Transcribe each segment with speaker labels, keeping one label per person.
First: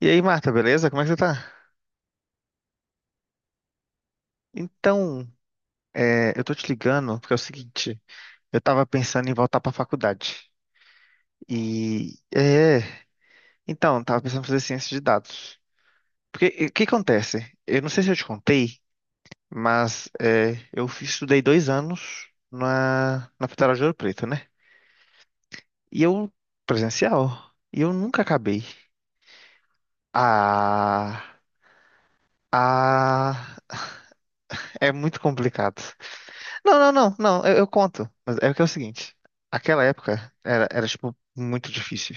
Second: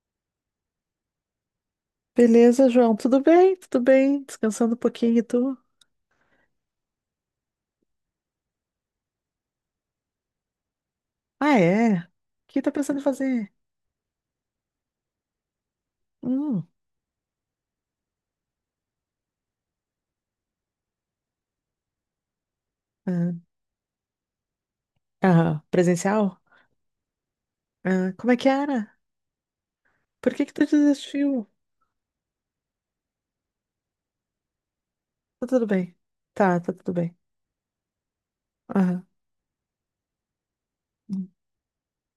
Speaker 1: E aí, Marta, beleza? Como é que você tá?
Speaker 2: Beleza, João? Tudo bem? Tudo bem? Descansando um pouquinho e
Speaker 1: Então,
Speaker 2: tu?
Speaker 1: eu tô te ligando porque é o seguinte, eu tava pensando em voltar pra faculdade.
Speaker 2: Ah, é? O
Speaker 1: E,
Speaker 2: que tá pensando em fazer?
Speaker 1: então, tava pensando em fazer ciência de dados. Porque,
Speaker 2: Hum,
Speaker 1: o que acontece? Eu não sei se eu te contei, mas estudei 2 anos na,
Speaker 2: ah,
Speaker 1: na Federal de Ouro Preto, né?
Speaker 2: ah,
Speaker 1: E eu,
Speaker 2: presencial?
Speaker 1: presencial, e eu
Speaker 2: Ah,
Speaker 1: nunca
Speaker 2: como é que
Speaker 1: acabei.
Speaker 2: era? Por que que tu
Speaker 1: Ah,
Speaker 2: desistiu?
Speaker 1: ah, é muito
Speaker 2: Tá tudo
Speaker 1: complicado.
Speaker 2: bem. Tá
Speaker 1: Não, não,
Speaker 2: tudo
Speaker 1: não,
Speaker 2: bem.
Speaker 1: não, eu conto. Mas é que é o
Speaker 2: Aham,
Speaker 1: seguinte, aquela época era, tipo,
Speaker 2: hum,
Speaker 1: muito difícil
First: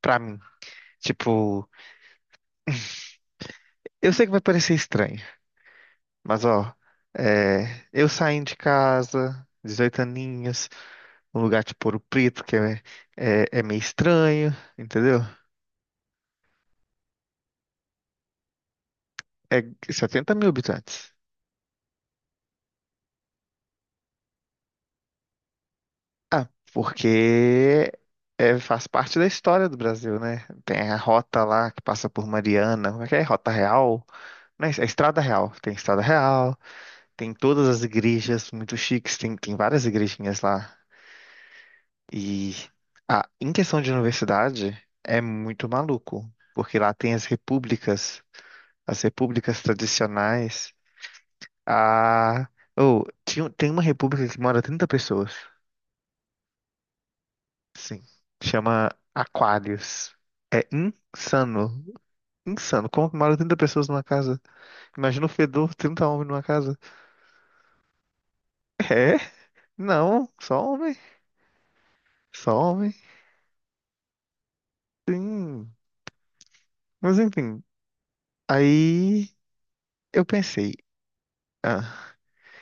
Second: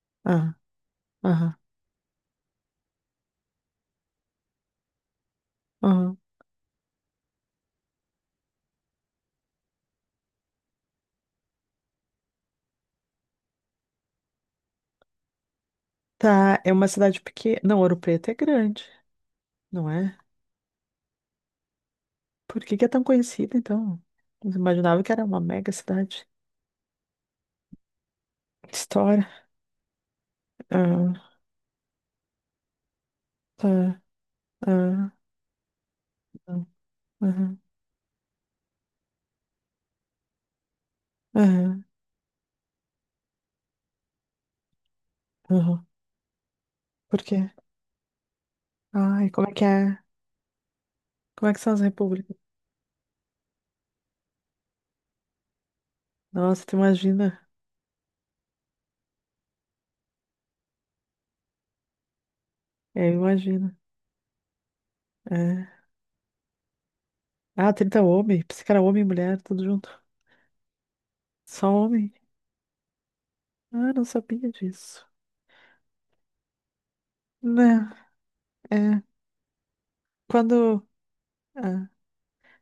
Speaker 1: pra mim.
Speaker 2: aham, aham,
Speaker 1: Tipo, eu sei que vai parecer estranho,
Speaker 2: aham.
Speaker 1: mas ó, eu saindo de casa, 18 aninhos, um lugar tipo Ouro Preto, que é meio estranho, entendeu?
Speaker 2: Tá, é uma cidade pequena. Não, Ouro Preto é grande,
Speaker 1: É
Speaker 2: não é?
Speaker 1: 70 mil habitantes.
Speaker 2: Por que que é tão conhecida, então? Eu imaginava que era uma mega cidade.
Speaker 1: Ah, porque faz parte da
Speaker 2: História.
Speaker 1: história do Brasil, né? Tem a
Speaker 2: Ah,
Speaker 1: rota lá que passa por Mariana, como é que é? Rota
Speaker 2: tá,
Speaker 1: Real? Não, é
Speaker 2: ah,
Speaker 1: Estrada Real.
Speaker 2: ah,
Speaker 1: Tem
Speaker 2: aham,
Speaker 1: todas as igrejas muito chiques, tem várias igrejinhas lá.
Speaker 2: aham,
Speaker 1: E em questão de universidade, é muito
Speaker 2: aham.
Speaker 1: maluco, porque lá tem
Speaker 2: Por quê?
Speaker 1: as
Speaker 2: Ai, como é
Speaker 1: repúblicas
Speaker 2: que é?
Speaker 1: tradicionais.
Speaker 2: Como é que são as repúblicas?
Speaker 1: Ah, oh, tem uma república que mora 30 pessoas,
Speaker 2: Nossa, tu imagina?
Speaker 1: sim, chama Aquários. É insano, insano.
Speaker 2: É,
Speaker 1: Como que mora 30
Speaker 2: imagina.
Speaker 1: pessoas numa casa? Imagina o
Speaker 2: É.
Speaker 1: fedor, 30 homens numa casa.
Speaker 2: Ah, 30 homem. Pensei que era homem e
Speaker 1: É?
Speaker 2: mulher, tudo junto.
Speaker 1: Não, só homem,
Speaker 2: Só homem?
Speaker 1: só homem.
Speaker 2: Ah, não sabia disso.
Speaker 1: Sim. Mas enfim,
Speaker 2: Né, é.
Speaker 1: aí eu pensei,
Speaker 2: Quando. ah,
Speaker 1: ah,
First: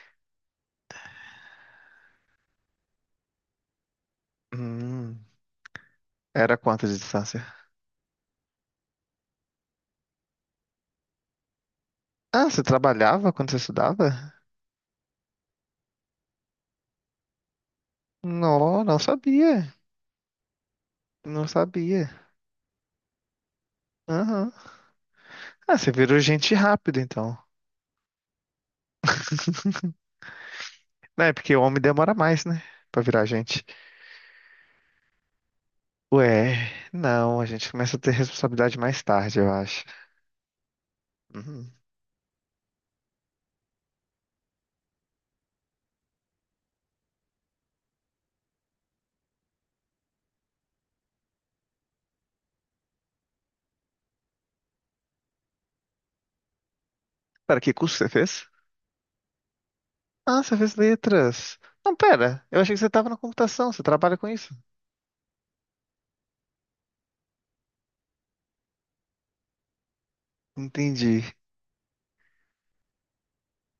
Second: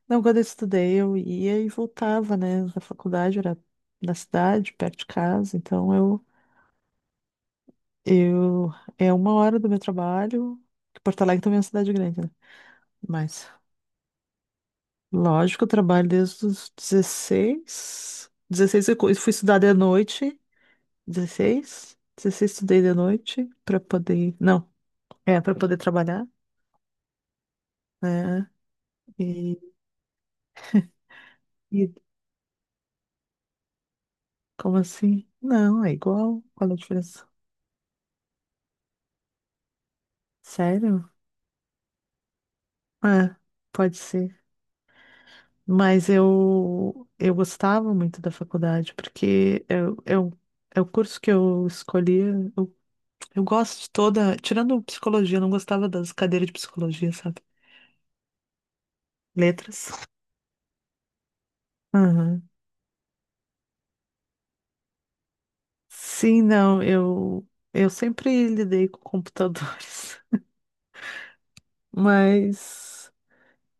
Speaker 2: Não, quando eu estudei, eu ia e voltava, né? Da faculdade, era na cidade, perto de
Speaker 1: hum,
Speaker 2: casa.
Speaker 1: era quanto de distância?
Speaker 2: Eu. É uma hora do meu trabalho. Que Porto Alegre também é uma cidade grande, né?
Speaker 1: Ah, você trabalhava
Speaker 2: Mas.
Speaker 1: quando você estudava?
Speaker 2: Lógico, eu trabalho desde os dezesseis
Speaker 1: Não,
Speaker 2: dezesseis
Speaker 1: não
Speaker 2: eu fui estudar
Speaker 1: sabia.
Speaker 2: de noite.
Speaker 1: Não
Speaker 2: Dezesseis
Speaker 1: sabia.
Speaker 2: 16 estudei de noite para poder.
Speaker 1: Aham.
Speaker 2: Não, é para poder
Speaker 1: Ah, você virou
Speaker 2: trabalhar,
Speaker 1: gente rápido, então.
Speaker 2: né? E,
Speaker 1: Não, é porque o homem
Speaker 2: e
Speaker 1: demora mais, né? Pra virar gente.
Speaker 2: Como assim? Não, é igual.
Speaker 1: Ué,
Speaker 2: Qual é a diferença?
Speaker 1: não, a gente começa a ter responsabilidade mais tarde, eu acho.
Speaker 2: Sério?
Speaker 1: Uhum.
Speaker 2: É, pode ser. Mas eu gostava muito da faculdade, porque é o curso que eu escolhi. Eu, eu gosto de toda. Tirando psicologia, eu não gostava das cadeiras de psicologia, sabe?
Speaker 1: Pera, que curso você fez?
Speaker 2: Letras.
Speaker 1: Ah, você fez letras. Não,
Speaker 2: Aham.
Speaker 1: pera, eu achei que você tava na computação, você trabalha com isso.
Speaker 2: Sim, não, eu sempre lidei com computadores,
Speaker 1: Entendi.
Speaker 2: mas,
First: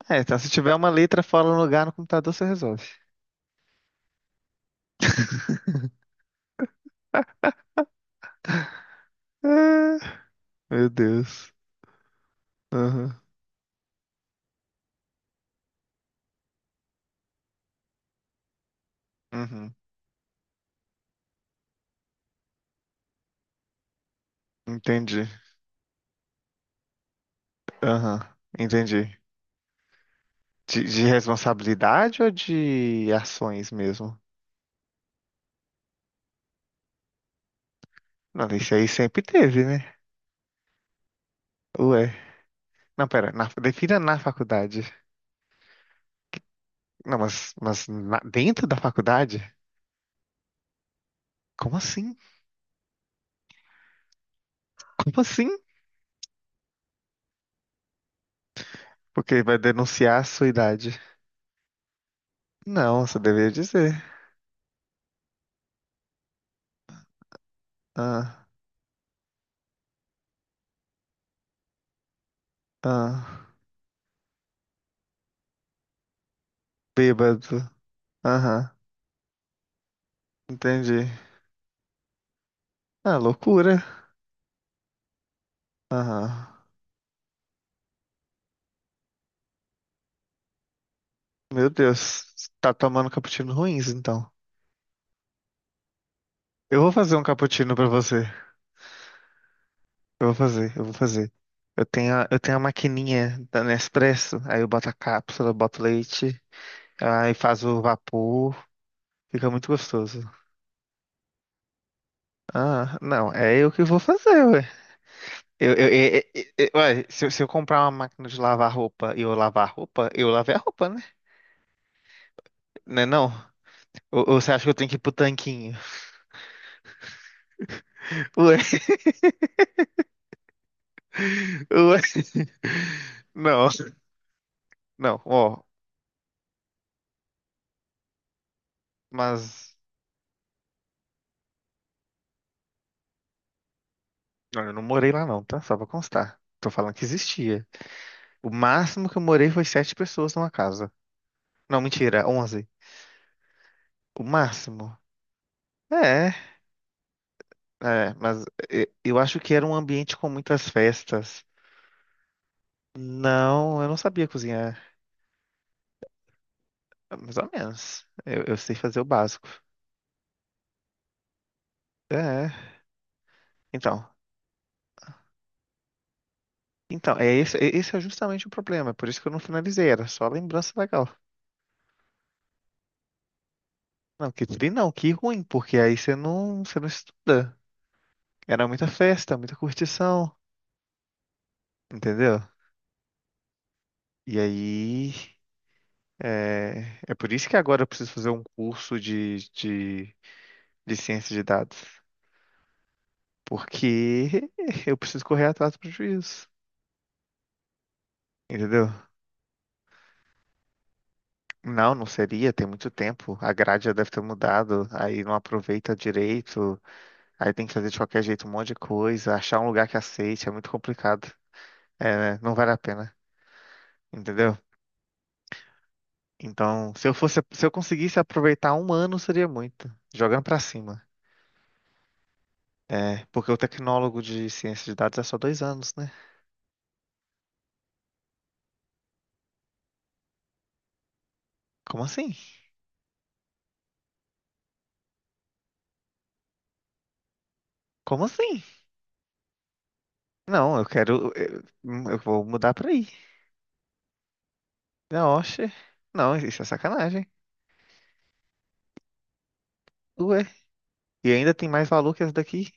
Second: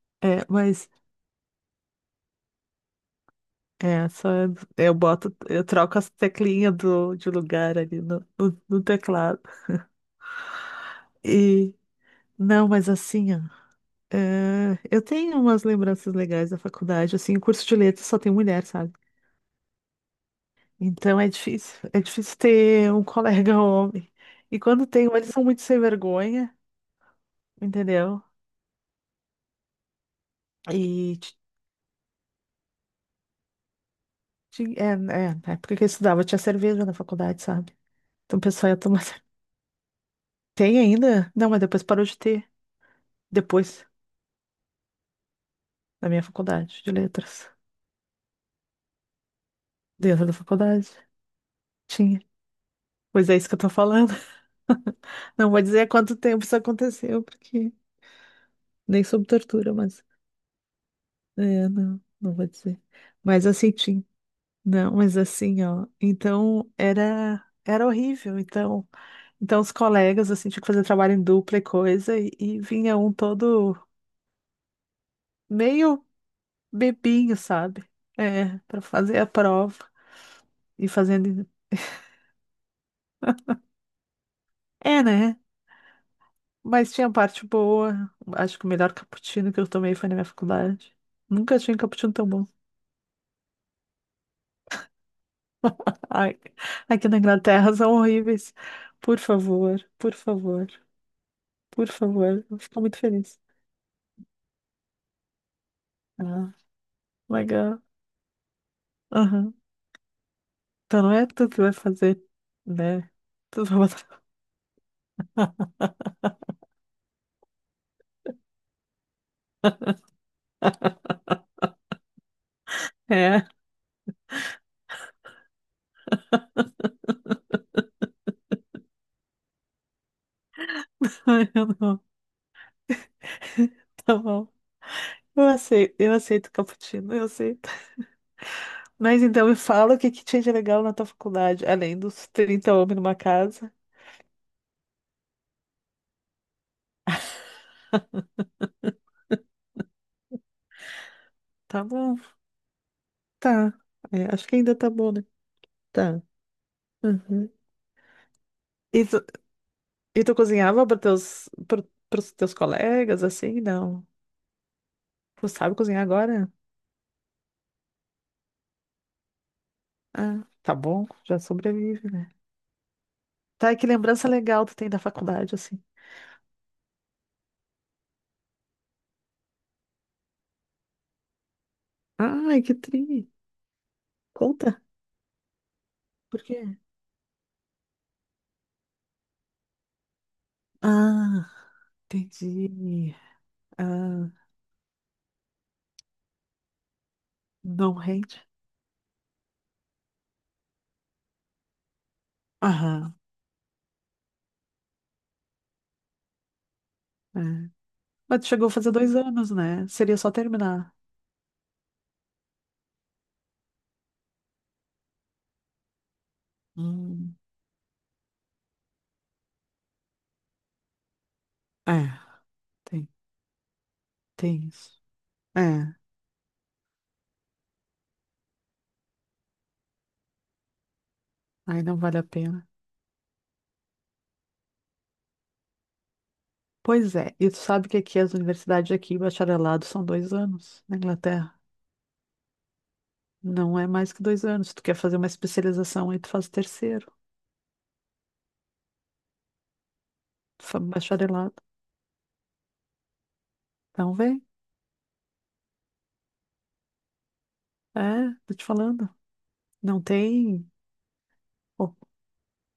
Speaker 1: É, então se tiver uma
Speaker 2: mas,
Speaker 1: letra fora do lugar no computador, você resolve.
Speaker 2: é, só eu boto, eu troco as teclinhas do, de lugar ali no teclado.
Speaker 1: Ah, meu Deus.
Speaker 2: E, não, mas
Speaker 1: Aham.
Speaker 2: assim, ó, é, eu tenho umas lembranças legais da faculdade, assim, o curso de letras só tem mulher, sabe?
Speaker 1: Uhum.
Speaker 2: Então é difícil ter um colega homem. E quando tem,
Speaker 1: Entendi.
Speaker 2: eles são muito sem vergonha,
Speaker 1: Aham.
Speaker 2: entendeu?
Speaker 1: Entendi. De
Speaker 2: E
Speaker 1: responsabilidade ou de ações mesmo?
Speaker 2: Ti- É, é, na época que eu estudava tinha cerveja na faculdade, sabe? Então o
Speaker 1: Não,
Speaker 2: pessoal
Speaker 1: isso
Speaker 2: ia
Speaker 1: aí
Speaker 2: tomar.
Speaker 1: sempre teve, né?
Speaker 2: Tem ainda? Não, mas depois parou
Speaker 1: Ué.
Speaker 2: de ter.
Speaker 1: Não, pera.
Speaker 2: Depois,
Speaker 1: Defina na faculdade.
Speaker 2: na minha faculdade de
Speaker 1: Não,
Speaker 2: letras.
Speaker 1: mas dentro da faculdade?
Speaker 2: Dentro da faculdade,
Speaker 1: Como assim?
Speaker 2: tinha. Pois é isso que eu tô falando.
Speaker 1: Como assim?
Speaker 2: Não vou dizer há quanto tempo isso aconteceu, porque nem sob
Speaker 1: Porque vai
Speaker 2: tortura, mas.
Speaker 1: denunciar a sua idade.
Speaker 2: É, não, não vou dizer.
Speaker 1: Não, você
Speaker 2: Mas
Speaker 1: deveria
Speaker 2: assim,
Speaker 1: dizer.
Speaker 2: tinha. Não, mas assim, ó. Então era horrível.
Speaker 1: Ah,
Speaker 2: Então. Então, os colegas, assim, tinham que fazer trabalho em dupla e coisa, e vinha um
Speaker 1: ah.
Speaker 2: todo meio bebinho,
Speaker 1: Bêbado.
Speaker 2: sabe? É,
Speaker 1: Aham.
Speaker 2: para fazer a prova e
Speaker 1: Entendi.
Speaker 2: fazendo.
Speaker 1: Ah, loucura.
Speaker 2: É, né?
Speaker 1: Aham.
Speaker 2: Mas tinha parte boa. Acho que o melhor cappuccino que eu tomei foi na minha faculdade. Nunca
Speaker 1: Meu
Speaker 2: tinha um cappuccino
Speaker 1: Deus.
Speaker 2: tão bom.
Speaker 1: Tá tomando cappuccino ruins, então.
Speaker 2: Ai,
Speaker 1: Eu vou
Speaker 2: aqui
Speaker 1: fazer
Speaker 2: na
Speaker 1: um
Speaker 2: Inglaterra
Speaker 1: cappuccino pra
Speaker 2: são
Speaker 1: você.
Speaker 2: horríveis. Por favor, por
Speaker 1: Eu vou
Speaker 2: favor,
Speaker 1: fazer, eu vou fazer. Eu
Speaker 2: por
Speaker 1: tenho a, eu
Speaker 2: favor.
Speaker 1: tenho
Speaker 2: Eu
Speaker 1: a
Speaker 2: fico muito
Speaker 1: maquininha
Speaker 2: feliz.
Speaker 1: da Nespresso, aí eu boto a cápsula, boto leite,
Speaker 2: Ah,
Speaker 1: aí faz o
Speaker 2: legal.
Speaker 1: vapor, fica
Speaker 2: Aham.
Speaker 1: muito gostoso.
Speaker 2: Então não é tu que vai fazer,
Speaker 1: Ah,
Speaker 2: né?
Speaker 1: não, é
Speaker 2: Tu
Speaker 1: eu
Speaker 2: vai
Speaker 1: que vou
Speaker 2: botar.
Speaker 1: fazer, ué. Eu ué, se eu comprar uma máquina de lavar roupa e eu lavar a roupa, eu lavei a roupa, né? Né não?
Speaker 2: É,
Speaker 1: Ou você acha que eu tenho que ir pro tanquinho? Ué,
Speaker 2: eu não.
Speaker 1: ué. Não.
Speaker 2: Tá bom.
Speaker 1: Não, ó,
Speaker 2: Eu aceito cappuccino, eu aceito. Mas então me
Speaker 1: mas.
Speaker 2: fala o que que tinha de legal na tua faculdade, além dos trinta homens numa casa.
Speaker 1: Olha, eu não morei lá não, tá? Só pra constar. Tô falando que existia. O máximo que eu morei foi sete pessoas numa casa. Não,
Speaker 2: Tá bom.
Speaker 1: mentira, 11.
Speaker 2: Tá.
Speaker 1: O
Speaker 2: É, acho que ainda tá
Speaker 1: máximo.
Speaker 2: bom, né? Tá.
Speaker 1: É,
Speaker 2: Uhum.
Speaker 1: é, mas
Speaker 2: E
Speaker 1: eu
Speaker 2: tu,
Speaker 1: acho que era um ambiente
Speaker 2: e
Speaker 1: com
Speaker 2: tu
Speaker 1: muitas
Speaker 2: cozinhava para
Speaker 1: festas.
Speaker 2: teus, pros teus colegas, assim?
Speaker 1: Não, eu não
Speaker 2: Não.
Speaker 1: sabia cozinhar.
Speaker 2: Tu sabe cozinhar agora?
Speaker 1: Mais ou menos. Eu sei fazer o básico.
Speaker 2: Ah, tá bom. Já sobrevive, né?
Speaker 1: É,
Speaker 2: Tá, e que
Speaker 1: então.
Speaker 2: lembrança legal tu tem da faculdade, assim.
Speaker 1: Então, esse é justamente o problema. Por isso que eu não finalizei, era só lembrança legal.
Speaker 2: Ai, que tri.
Speaker 1: Não, que tri
Speaker 2: Conta.
Speaker 1: não, que ruim, porque aí
Speaker 2: Por quê?
Speaker 1: você não estuda. Era muita festa, muita curtição,
Speaker 2: Ah,
Speaker 1: entendeu?
Speaker 2: entendi. Ah,
Speaker 1: E aí, é por isso que agora eu
Speaker 2: não
Speaker 1: preciso fazer
Speaker 2: rende?
Speaker 1: um curso de ciência de dados.
Speaker 2: Aham.
Speaker 1: Porque eu preciso correr atrás do prejuízo,
Speaker 2: É. Mas tu chegou a
Speaker 1: entendeu?
Speaker 2: fazer dois anos, né? Seria só terminar.
Speaker 1: Não, não seria, tem muito tempo. A grade já deve ter mudado, aí não aproveita direito,
Speaker 2: Hum,
Speaker 1: aí tem que fazer de qualquer jeito um monte de coisa, achar um lugar que aceite, é muito complicado.
Speaker 2: é,
Speaker 1: É, né? Não vale a
Speaker 2: tem,
Speaker 1: pena, entendeu?
Speaker 2: tem isso. É,
Speaker 1: Então, se eu fosse, se eu conseguisse aproveitar um ano, seria muito. Jogando pra cima.
Speaker 2: aí não vale a pena.
Speaker 1: É, porque o tecnólogo de ciência de dados é só 2 anos, né?
Speaker 2: Pois é, e tu sabe que aqui as universidades aqui, bacharelado, são dois anos na Inglaterra.
Speaker 1: Como assim?
Speaker 2: Não é mais que dois anos. Se tu quer fazer uma especialização, aí tu faz o terceiro,
Speaker 1: Como assim?
Speaker 2: tu
Speaker 1: Não,
Speaker 2: faz
Speaker 1: eu quero.
Speaker 2: bacharelado.
Speaker 1: Eu vou mudar pra aí.
Speaker 2: Então vem.
Speaker 1: Não, oxe. Não, isso é sacanagem.
Speaker 2: É, tô te falando. Não
Speaker 1: Ué.
Speaker 2: tem.
Speaker 1: E ainda tem mais
Speaker 2: Bom,
Speaker 1: valor que essa daqui,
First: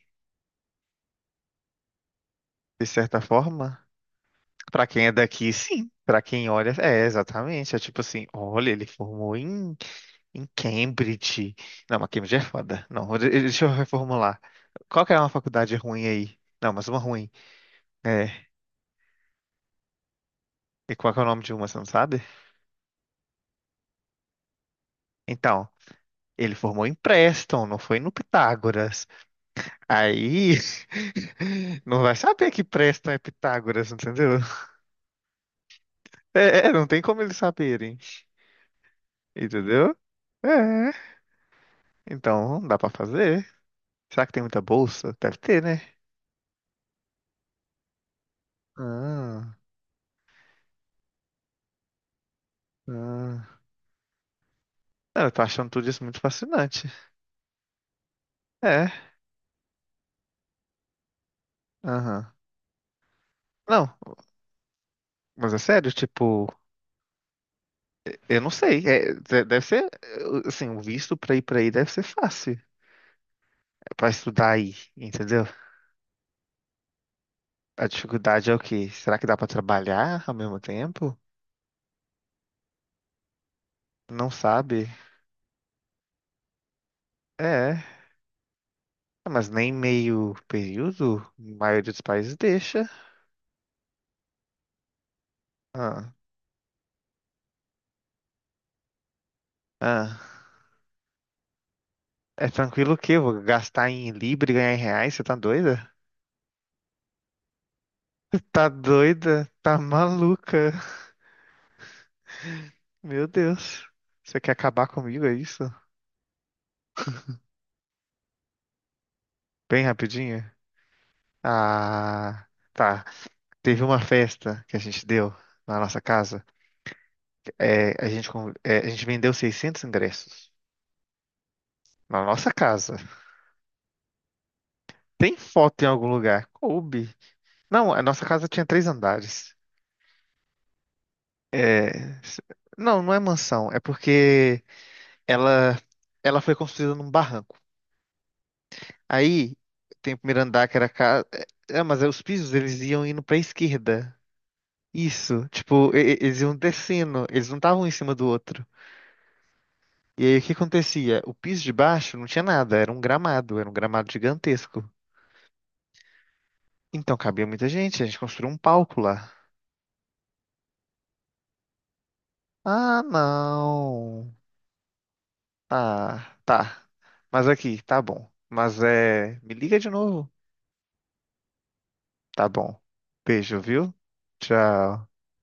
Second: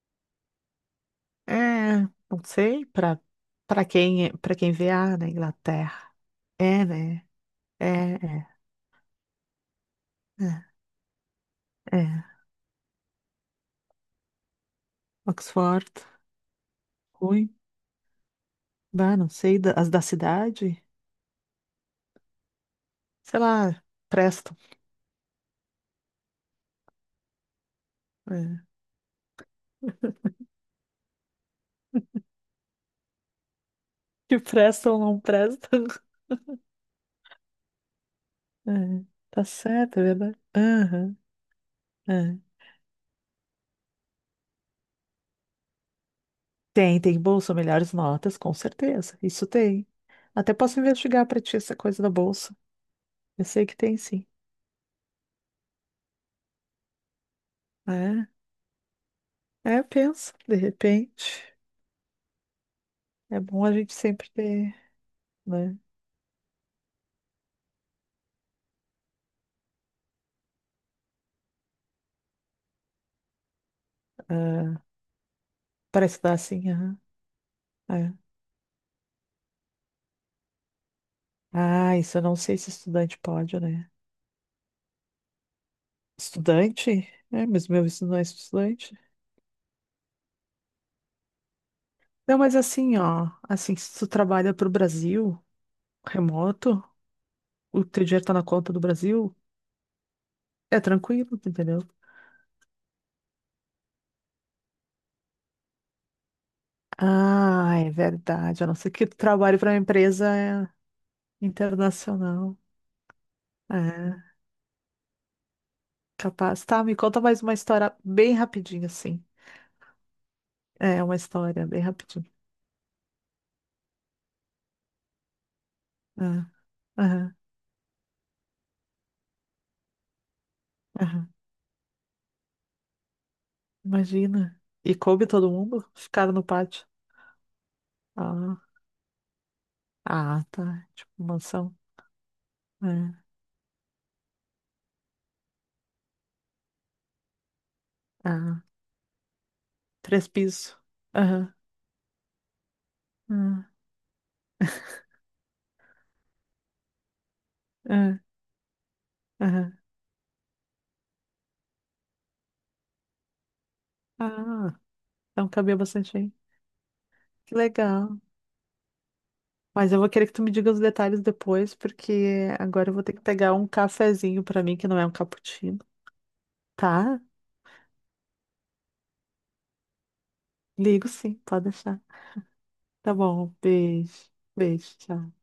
Speaker 2: é, não
Speaker 1: de
Speaker 2: sei,
Speaker 1: certa forma.
Speaker 2: pra quem, para quem
Speaker 1: Pra
Speaker 2: vê,
Speaker 1: quem é
Speaker 2: ah, na
Speaker 1: daqui, sim.
Speaker 2: Inglaterra.
Speaker 1: Pra quem olha,
Speaker 2: É,
Speaker 1: é,
Speaker 2: né?
Speaker 1: exatamente. É
Speaker 2: É,
Speaker 1: tipo assim,
Speaker 2: é,
Speaker 1: olha, ele formou em
Speaker 2: é,
Speaker 1: Cambridge. Não, mas
Speaker 2: é.
Speaker 1: Cambridge é foda. Não, deixa eu reformular. Qual que é uma faculdade
Speaker 2: Oxford.
Speaker 1: ruim aí? Não, mas uma ruim.
Speaker 2: Ruim.
Speaker 1: É.
Speaker 2: Bah, não sei, as da cidade,
Speaker 1: E qual que é o nome de uma, você não sabe?
Speaker 2: sei lá, prestam.
Speaker 1: Então, ele formou em Preston, não foi no
Speaker 2: É.
Speaker 1: Pitágoras. Aí, não vai saber que Preston é Pitágoras, entendeu?
Speaker 2: Que prestam ou não prestam.
Speaker 1: É, não tem como eles saberem,
Speaker 2: É, tá
Speaker 1: entendeu?
Speaker 2: certo, é verdade.
Speaker 1: É,
Speaker 2: Aham, é.
Speaker 1: então, não dá pra fazer. Será que tem muita bolsa? Deve ter, né?
Speaker 2: Tem, tem bolsa, melhores notas, com certeza. Isso
Speaker 1: Ah,
Speaker 2: tem. Até posso investigar pra ti essa coisa da bolsa. Eu
Speaker 1: ah.
Speaker 2: sei que tem, sim.
Speaker 1: Não, eu tô achando tudo isso muito fascinante.
Speaker 2: É,
Speaker 1: É,
Speaker 2: é, pensa, de repente.
Speaker 1: aham.
Speaker 2: É bom a
Speaker 1: Não,
Speaker 2: gente sempre ter,
Speaker 1: mas é
Speaker 2: né?
Speaker 1: sério, tipo. Eu não sei, deve ser, assim, o visto pra ir pra aí deve ser fácil, é pra estudar aí,
Speaker 2: Ah,
Speaker 1: entendeu?
Speaker 2: pra estudar assim, aham.
Speaker 1: A
Speaker 2: É.
Speaker 1: dificuldade é o quê? Será que dá pra trabalhar ao mesmo tempo?
Speaker 2: Ah, isso eu não sei se estudante pode, né?
Speaker 1: Não sabe?
Speaker 2: Estudante? É, mas
Speaker 1: É,
Speaker 2: meu visto não é estudante.
Speaker 1: mas nem meio período, a maioria dos países
Speaker 2: Não, mas
Speaker 1: deixa.
Speaker 2: assim, ó, assim, se tu trabalha pro Brasil,
Speaker 1: Ah,
Speaker 2: remoto, o teu dinheiro tá na conta do Brasil,
Speaker 1: ah.
Speaker 2: é tranquilo, tu entendeu?
Speaker 1: É tranquilo o quê? Eu vou gastar em libra e ganhar em reais? Você tá doida?
Speaker 2: Ah, é verdade, a
Speaker 1: Tá
Speaker 2: não ser que tu
Speaker 1: doida?
Speaker 2: trabalhe pra
Speaker 1: Tá
Speaker 2: uma empresa é,
Speaker 1: maluca?
Speaker 2: internacional.
Speaker 1: Meu Deus.
Speaker 2: É,
Speaker 1: Você quer acabar comigo, é isso?
Speaker 2: capaz. Tá, me conta mais uma história bem rapidinho, assim.
Speaker 1: Bem rapidinho?
Speaker 2: É, uma história bem rapidinho.
Speaker 1: Ah, tá. Teve uma festa que a gente deu na nossa
Speaker 2: É,
Speaker 1: casa.
Speaker 2: aham,
Speaker 1: É, a gente vendeu 600 ingressos
Speaker 2: aham.
Speaker 1: na nossa casa.
Speaker 2: Imagina. E coube
Speaker 1: Tem
Speaker 2: todo
Speaker 1: foto
Speaker 2: mundo?
Speaker 1: em algum
Speaker 2: Ficaram no
Speaker 1: lugar?
Speaker 2: pátio.
Speaker 1: Coube. Não, a nossa casa
Speaker 2: Ah,
Speaker 1: tinha três andares.
Speaker 2: ah, tá. Tipo, mansão.
Speaker 1: É, s- não, não
Speaker 2: É,
Speaker 1: é mansão. É porque ela, ela foi construída num barranco.
Speaker 2: ah,
Speaker 1: Aí tem o
Speaker 2: três
Speaker 1: primeiro andar que
Speaker 2: pisos.
Speaker 1: era casa.
Speaker 2: Aham,
Speaker 1: É, mas aí os pisos eles iam indo pra
Speaker 2: aham.
Speaker 1: esquerda. Isso, tipo, eles iam descendo, eles não estavam em cima
Speaker 2: Ah,
Speaker 1: do outro.
Speaker 2: aham.
Speaker 1: E aí o que acontecia? O piso de baixo não tinha nada, era um gramado
Speaker 2: Ah,
Speaker 1: gigantesco.
Speaker 2: então cabia bastante aí.
Speaker 1: Então cabia
Speaker 2: Que
Speaker 1: muita gente, a gente
Speaker 2: legal.
Speaker 1: construiu um palco lá.
Speaker 2: Mas eu vou querer que tu me diga os detalhes depois, porque agora eu
Speaker 1: Ah,
Speaker 2: vou ter que pegar um
Speaker 1: não.
Speaker 2: cafezinho pra mim, que não é um cappuccino.
Speaker 1: Ah, tá.
Speaker 2: Tá?
Speaker 1: Mas aqui, tá bom. Mas é. Me liga de novo.
Speaker 2: Ligo sim, pode deixar.
Speaker 1: Tá bom.
Speaker 2: Tá bom,
Speaker 1: Beijo, viu?
Speaker 2: beijo. Beijo,
Speaker 1: Tchau.
Speaker 2: tchau.